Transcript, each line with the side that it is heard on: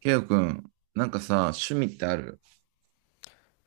right: ケイオくん、なんかさ、趣味ってある？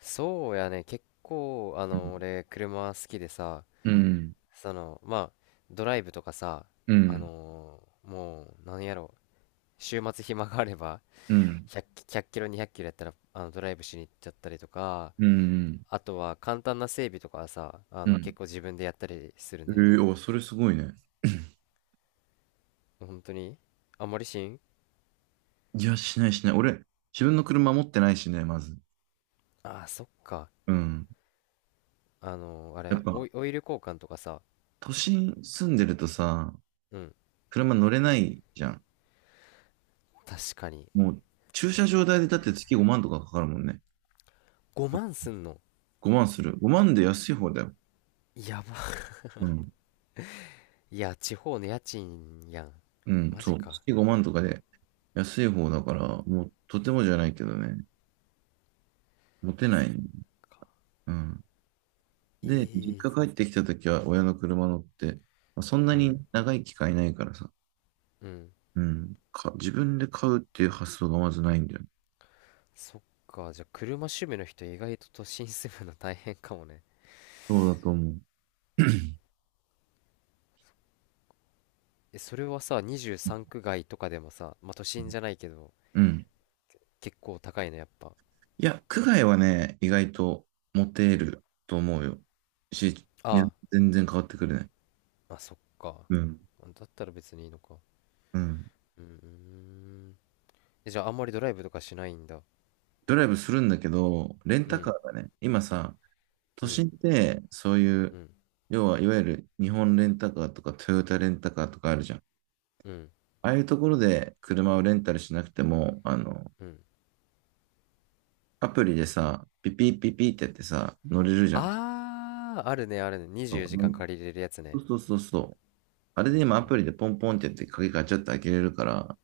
left: そうやね、結構、
right: うん。
left: 俺、車好きでさ、
right: うん。
left: まあ、ドライブとかさ、
right: う
left: あ
right: ん。
left: のもう、何やろ、週末暇があれば、
right: うん。
left: 100、ひゃっキロ、200キロやったら、ドライブしに行っちゃったりとか、
right: う
left: あとは、簡単な整備とかはさ、
right: ん。
left: 結構自分でやったりする
right: ええ
left: ね。
right: ーお、それすごいね。
left: 本当にあんまりしん。
right: いや、しないしない。俺、自分の車持ってないしね、まず。
left: ああー、そっか。
right: うん。
left: あのーあ
right: やっ
left: れ、オ
right: ぱ、
left: イ、オイル交換とかさ、
right: 都心住んでるとさ、
left: うん、
right: 車乗れないじゃん。
left: 確かに。
right: もう、駐車場代でだって月5万とかかかるもんね。
left: 5万すんの。
right: 5万する。5万で安い方だよ。
left: やば。
right: うん。
left: いや、地方の家賃やん。
right: うん、
left: マジ
right: そう。
left: か。
right: 月5万とかで安い方だから、もう、とてもじゃないけどね。持てな
left: そっ
right: い。
left: か。
right: うん。で、実
left: え
right: 家
left: ー、
right: 帰ってきたときは親の車乗って、まあ、そんな
left: うん、
right: に長い機会ないからさ、
left: うん。
right: うん、か、自分で買うっていう発想がまずないんだよね。
left: そっか。じゃあ、車趣味の人、意外と都心住むの大変かもね。
right: そうだと思う。
left: え、それはさ、23区外とかでもさ、まあ、都心じゃないけど、
right: うん。
left: 結構高いの、やっぱ。
right: いや、区外はね、意外とモテると思うよ。し、
left: あ
right: ね、
left: あ、
right: 全然変わってくれない。
left: まあ、そっか。
right: うん。
left: だったら別にいいのか。
right: うん。
left: うーん。え、じゃあ、あんまりドライブとかしないんだ。
right: ドライブするんだけど、レン
left: う
right: タカ
left: ん、
right: ーがね、今さ、
left: う
right: 都
left: ん、
right: 心ってそうい
left: う
right: う、
left: ん、
right: 要はいわゆる日本レンタカーとかトヨタレンタカーとかあるじゃん。
left: うん、
right: ああいうところで車をレンタルしなくても、
left: うん。
right: アプリでさ、ピピピピってやってさ、乗れるじゃん。
left: あー、あるね、あるね。24時間
right: そ
left: 借りれるやつ
right: う
left: ね。
right: そうそうそう。あれ
left: う
right: で今ア
left: ん、
right: プリでポンポンってやって鍵ガチャって開けれるから、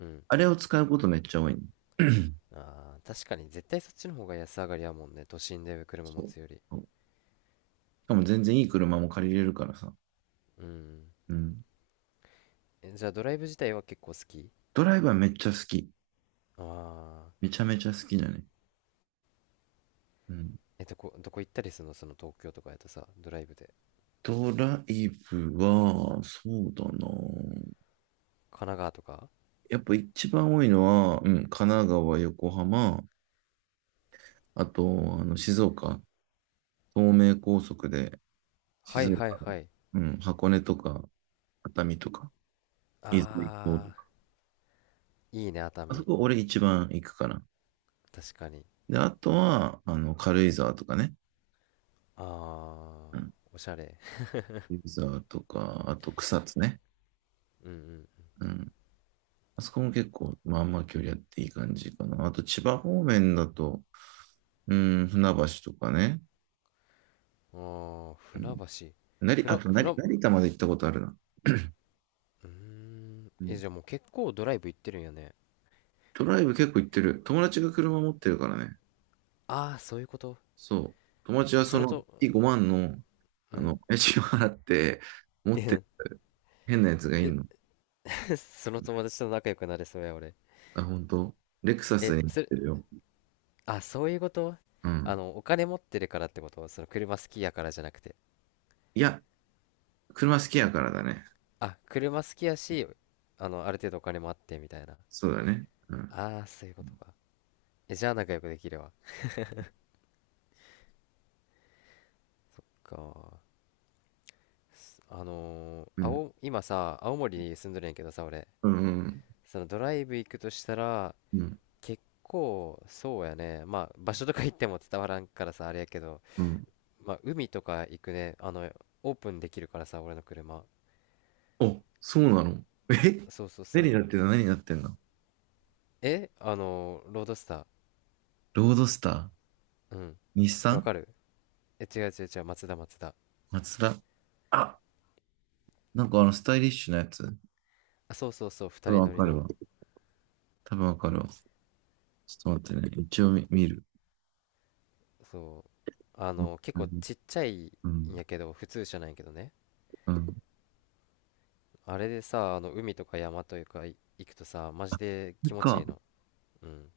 left: うん、うん。
right: あれを使うことめっちゃ多いね。
left: あー、確かに、絶対そっちの方が安上がりやもんね、都心で車
right: そ
left: 持
right: う
left: つより。
right: そう、しかも全然いい車も借りれるからさ。
left: うん。
right: うん。
left: え、じゃあ、ドライブ自体は結構好き？
right: ドライブはめっちゃ好き。
left: ああ
right: めちゃめちゃ好きだね。うん。
left: ー。え、どこ行ったりするの？東京とかやとさ、ドライブで。
right: ドライブは、そうだな。
left: 神奈川とか。
right: やっぱ一番多いのは、うん、神奈川、横浜、あと、静岡、東名高速で、
left: は
right: 静
left: いはい
right: 岡
left: は
right: の、
left: い。
right: うん、箱根とか、熱海とか、伊豆行と
left: あ
right: か、
left: ー、いいね、熱
right: あそ
left: 海。
right: こ俺一番行くかな。
left: 確かに。
right: で、あとは、軽井沢とかね。
left: あ
right: うん。
left: ー、おしゃれ。
right: 軽井沢とか、あと草津ね。
left: うん。
right: うん。あそこも結構、まあまあ距離あっていい感じかな。あと千葉方面だと、うん、船橋とかね。
left: うん。ああ、
right: う
left: 船
right: ん。
left: 橋。
right: なり、あ
left: 船
right: と
left: 船
right: 成、
left: う
right: 成田まで行ったことあるな。
left: ーん、
right: う
left: え、
right: ん、
left: じゃあ、もう結構ドライブ行ってるんやね？
right: トライブ結構行ってる。友達が車持ってるからね。
left: ああー、そういうこと。
right: そう。友達はそ
left: その
right: の
left: と、
right: 5万の、
left: うん、
right: 家賃を払って、持ってる
left: え、
right: 変なやつがいんの。
left: その友達と仲良くなれそうや、俺。
right: あ、本当？レクサス
left: え、
right: に乗っ
left: それ、
right: てるよ。
left: あ、そういうこと。
right: うん。
left: お金持ってるからってことその車好きやからじゃなくて。
right: いや、車好きやからだね。
left: あ、車好きやし、ある程度お金もあってみたいな。
right: そうだね。うん。
left: ああ、そういうことか。え、じゃあ仲良くできるわ。か。すあのー、
right: うん。
left: 青、今さ、青森に住んどるんやけどさ、俺。
right: うん。
left: そのドライブ行くとしたら、
right: うん。うん。
left: 結構、そうやね。まあ、場所とか行っても伝わらんからさ、あれやけど、
right: うん。
left: まあ、海とか行くね。オープンできるからさ、俺の車。
right: お、そうなの？え、
left: そうそうそ
right: 何に
left: う。
right: なってんの？何になってんの？
left: え、ロードスター。
right: ロードスター？
left: うん。
right: 日
left: わ
right: 産？
left: かる。え、違う違う違う、松田松田。
right: マツダ。あ、なんかあのスタイリッシュなやつ。
left: あ、そうそうそう、
right: 多
left: 二
right: 分
left: 人
right: わ
left: 乗り
right: かる
left: の。
right: わ。多分わかるわ。ちょっと待ってね。一応見、見る。
left: そう。
right: うん。
left: 結
right: う
left: 構
right: ん。
left: ちっちゃい
right: う
left: ん
right: ん。
left: やけど、普通車なんやけどね。
right: うん。こ
left: あれでさ、海とか山というか、行くとさ、マジで
right: れ
left: 気持ちい
right: か。
left: いの。うん。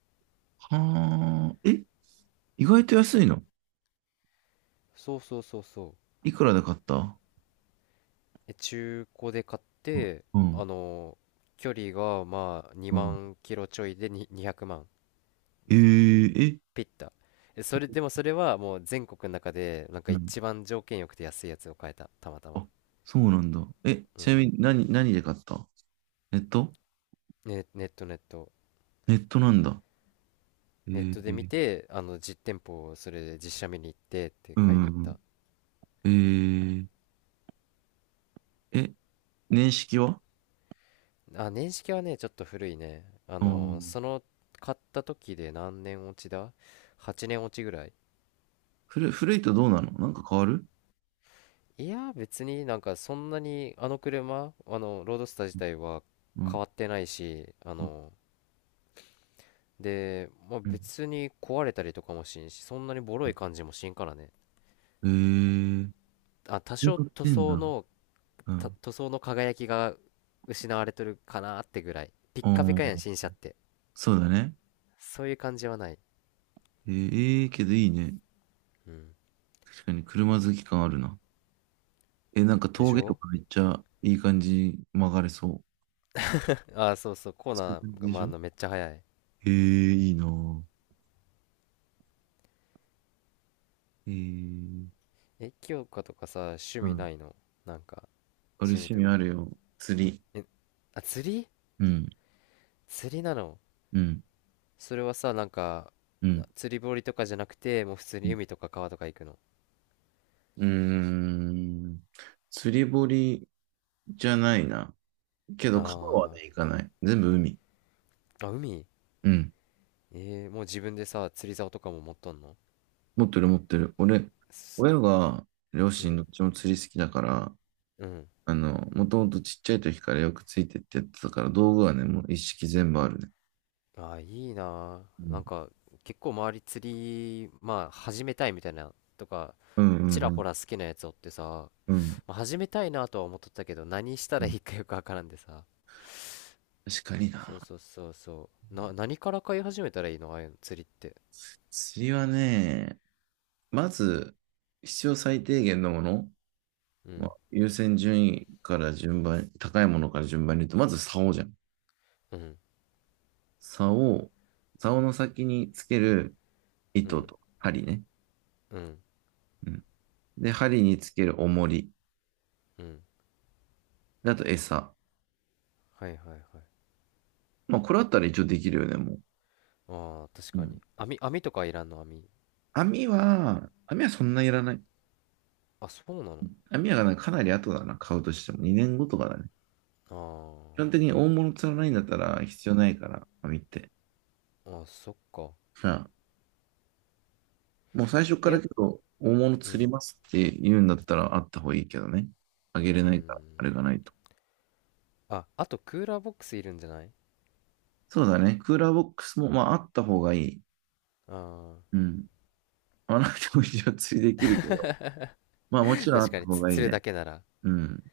right: はあ、え、意外と安いの？
left: そうそうそうそう。
right: いくらで買った？
left: え、中古で買っ
right: う、
left: て、
right: うん、
left: あの、距離がまあ
right: う
left: 2
right: ん。
left: 万キロちょいでに200万。
right: えー、え、
left: ピッタえ、それでもそれはもう全国の中でなんか
right: うん。
left: 一番条件よくて安いやつを買えた、たまたま。
right: あ、そうなんだ。え、
left: う
right: ちな
left: ん、
right: みに何、何で買った？ネット？
left: ね、ネットネット。
right: ネットなんだ。え
left: ネットで見
right: ー、
left: て実店舗をそれで実写見に行ってって
right: う
left: 買いに行っ
right: ん、
left: た。
right: うん。えー、え、年式は？
left: あ、年式はね、ちょっと古いね、
right: あん。
left: 買った時で何年落ちだ？ 8 年落ちぐらい。
right: 古い、古いとどうなの？なんか変わる？
left: いや、別になんかそんなに車ロードスター自体は
right: う
left: 変
right: ん、
left: わってないし
right: うん、
left: で、まあ、
right: うん。
left: 別に壊れたりとかもしんし、そんなにボロい感じもしんからね。
right: うん。えー、そ
left: あ、多
right: ういう
left: 少
right: こと
left: 塗
right: 言ってん
left: 装
right: だ。
left: の、
right: う
left: た
right: ん。
left: 塗装の輝きが失われてるかなってぐらい。ピッ
right: あ
left: カピ
right: あ、
left: カやん、新車って。
right: そうだね。
left: そういう感じはない。
right: えー、えーけどいいね。
left: うん。
right: 確かに車好き感あるな。え、なんか
left: でし
right: 峠と
left: ょ。
right: かめっちゃいい感じに曲がれそう。
left: あ、そうそう、コー
right: そういう
left: ナ
right: 感
left: ー
right: じ
left: が、
right: でし
left: まあ、
right: ょ？
left: めっちゃ早い。
right: えー、いいなぁ。えー、
left: え、清香とかさ、趣
right: う
left: 味
right: ん。
left: ないの？なんか、
right: 俺
left: 趣味
right: 趣
left: と
right: 味あ
left: か。
right: るよ。釣り。
left: え、あ、釣り？
right: うん、
left: 釣りなの？
right: うん、
left: それはさ、なんか、
right: うん。
left: 釣り堀とかじゃなくて、もう普通
right: う
left: に
right: ん。
left: 海とか川とか行くの。
right: うーん。釣り堀じゃないな。けど川は
left: あ
right: ね、行かない。全部海。
left: ー、あ、海？
right: うん。
left: えー、もう自分でさ、釣り竿とかも持っとんの？
right: 持ってる持ってる。俺、
left: す
right: 親が、両
left: う
right: 親ど
left: ん、
right: っちも釣り好きだから、
left: うん。
right: もともとちっちゃい時からよくついてってやってたから、道具はね、もう一式全部あるね。
left: ああ、いいな
right: う
left: あ。な
right: ん。
left: んか、結構周り釣り、まあ、始めたいみたいな、とか、
right: うん
left: ちら
right: う
left: ほ
right: ん
left: ら好きなやつおってさ、
right: うん。
left: まあ、始めたいなとは思っとったけど、何した
right: う
left: ら
right: ん、
left: いいかよくわからんでさ。
right: 確かに
left: そ
right: な。
left: うそうそうそう。何から買い始めたらいいの？ああいうの、釣りって。
right: 釣りはね、まず、必要最低限のもの、
left: う
right: まあ、
left: ん、
right: 優先順位から順番、高いものから順番に言うと、まず竿じゃん。
left: うん、
right: 竿、竿の先につける
left: う
right: 糸
left: ん、
right: と針ね。
left: うん、
right: うん。で、針につける重り。
left: うん。
right: であと餌。
left: はいはいはい。
right: まあ、これあったら一応できるよね、も
left: ああ、確
right: う。う
left: か
right: ん。
left: に。網とかいらんの？網。
right: 網は、網はそんないらない。
left: あ、そうなの？
right: 網はかなり後だな、買うとしても。2年後とかだね。
left: あ
right: 基本的に大物釣らないんだったら必要ないから、網って。
left: あー、あ、そっか。
right: さあ、もう最初か
left: え
right: ら
left: や
right: けど、大物
left: う
right: 釣り
left: ん。
right: ますって言うんだったらあった方がいいけどね。あげれ
left: うー
right: ないから、あれ
left: ん。
right: がないと。
left: ああ、と、クーラーボックスいるんじゃない？
right: そうだね。クーラーボックスも、まあ、あった方がいい。
left: ああ
right: うん。まあ、なくても一応釣りできるけど。まあ、も
left: ー、
right: ちろんあ
left: 確
right: っ
left: か
right: た
left: に、
right: 方がいい
left: 釣る
right: ね。
left: だけなら。
right: うん。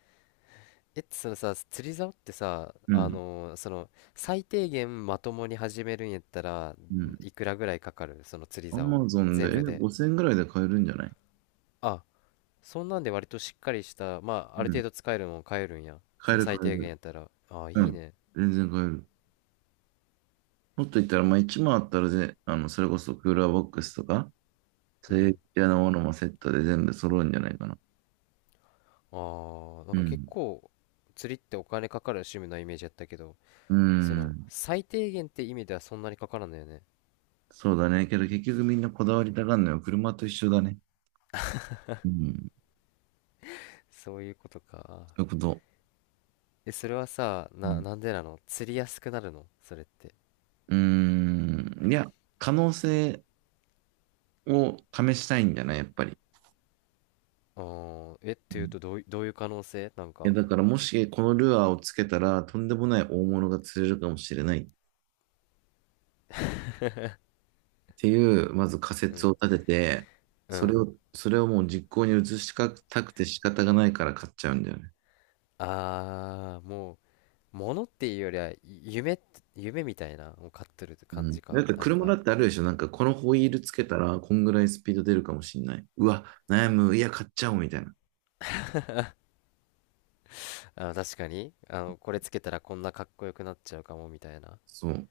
left: え、そのさ、釣り竿ってさ、
right: うん。
left: その最低限まともに始めるんやったら、
right: うん。
left: いくらぐらいかかる？その釣り
right: ア
left: 竿
right: マゾン
left: 全
right: で、え、
left: 部で。
right: 5000円ぐらいで買えるんじゃない？
left: あ、そんなんで割としっかりした、まあ、ある
right: うん。
left: 程度使えるのを買えるんや？
right: 買
left: そ
right: え
left: の
right: る買
left: 最
right: え
left: 低限や
right: る。
left: ったら、あ、
right: う
left: いい
right: ん。
left: ね。
right: 全然買える。もっと言ったら、まあ、1万あったらぜ、それこそクーラーボックスとか、そ
left: う
right: ういう
left: ん。
right: 系のものもセットで全部揃うんじゃないかな。
left: ああ、な
right: う
left: んか結
right: ん。
left: 構釣りってお金かかる趣味のイメージやったけど、
right: う
left: その
right: ん。
left: 最低限って意味ではそんなにかからんのよね。
right: そうだね。けど結局みんなこだわりたがるのよ。車と一緒だね。うん。
left: そういうことか。
right: そういうこと。
left: え、それはさ、
right: うん。
left: なんでなの？釣りやすくなるのそれって。
right: うーん。いや、可能性を試したいんだな、やっぱり。
left: あー、え、っ
right: う
left: ていう
right: ん。
left: と、どういう可能性なん
right: いや、
left: か。
right: だからもしこのルアーをつけたら、とんでもない大物が釣れるかもしれないっていう、まず仮
left: う
right: 説を
left: ん、
right: 立てて、
left: うん、
right: それをもう実行に移したくて仕方がないから買っちゃうんだよね。
left: あー、もう物っていうよりは、夢って、夢みたいなを買ってるって感
right: うん。
left: じ
right: だっ
left: か
right: て
left: なん
right: 車だ
left: か。
right: ってあるでしょ。なんかこのホイールつけたら、こんぐらいスピード出るかもしれない。うわ、悩む。いや、買っちゃおうみたいな。
left: あー、確かに、これつけたらこんなかっこよくなっちゃうかもみたいな。
right: そう。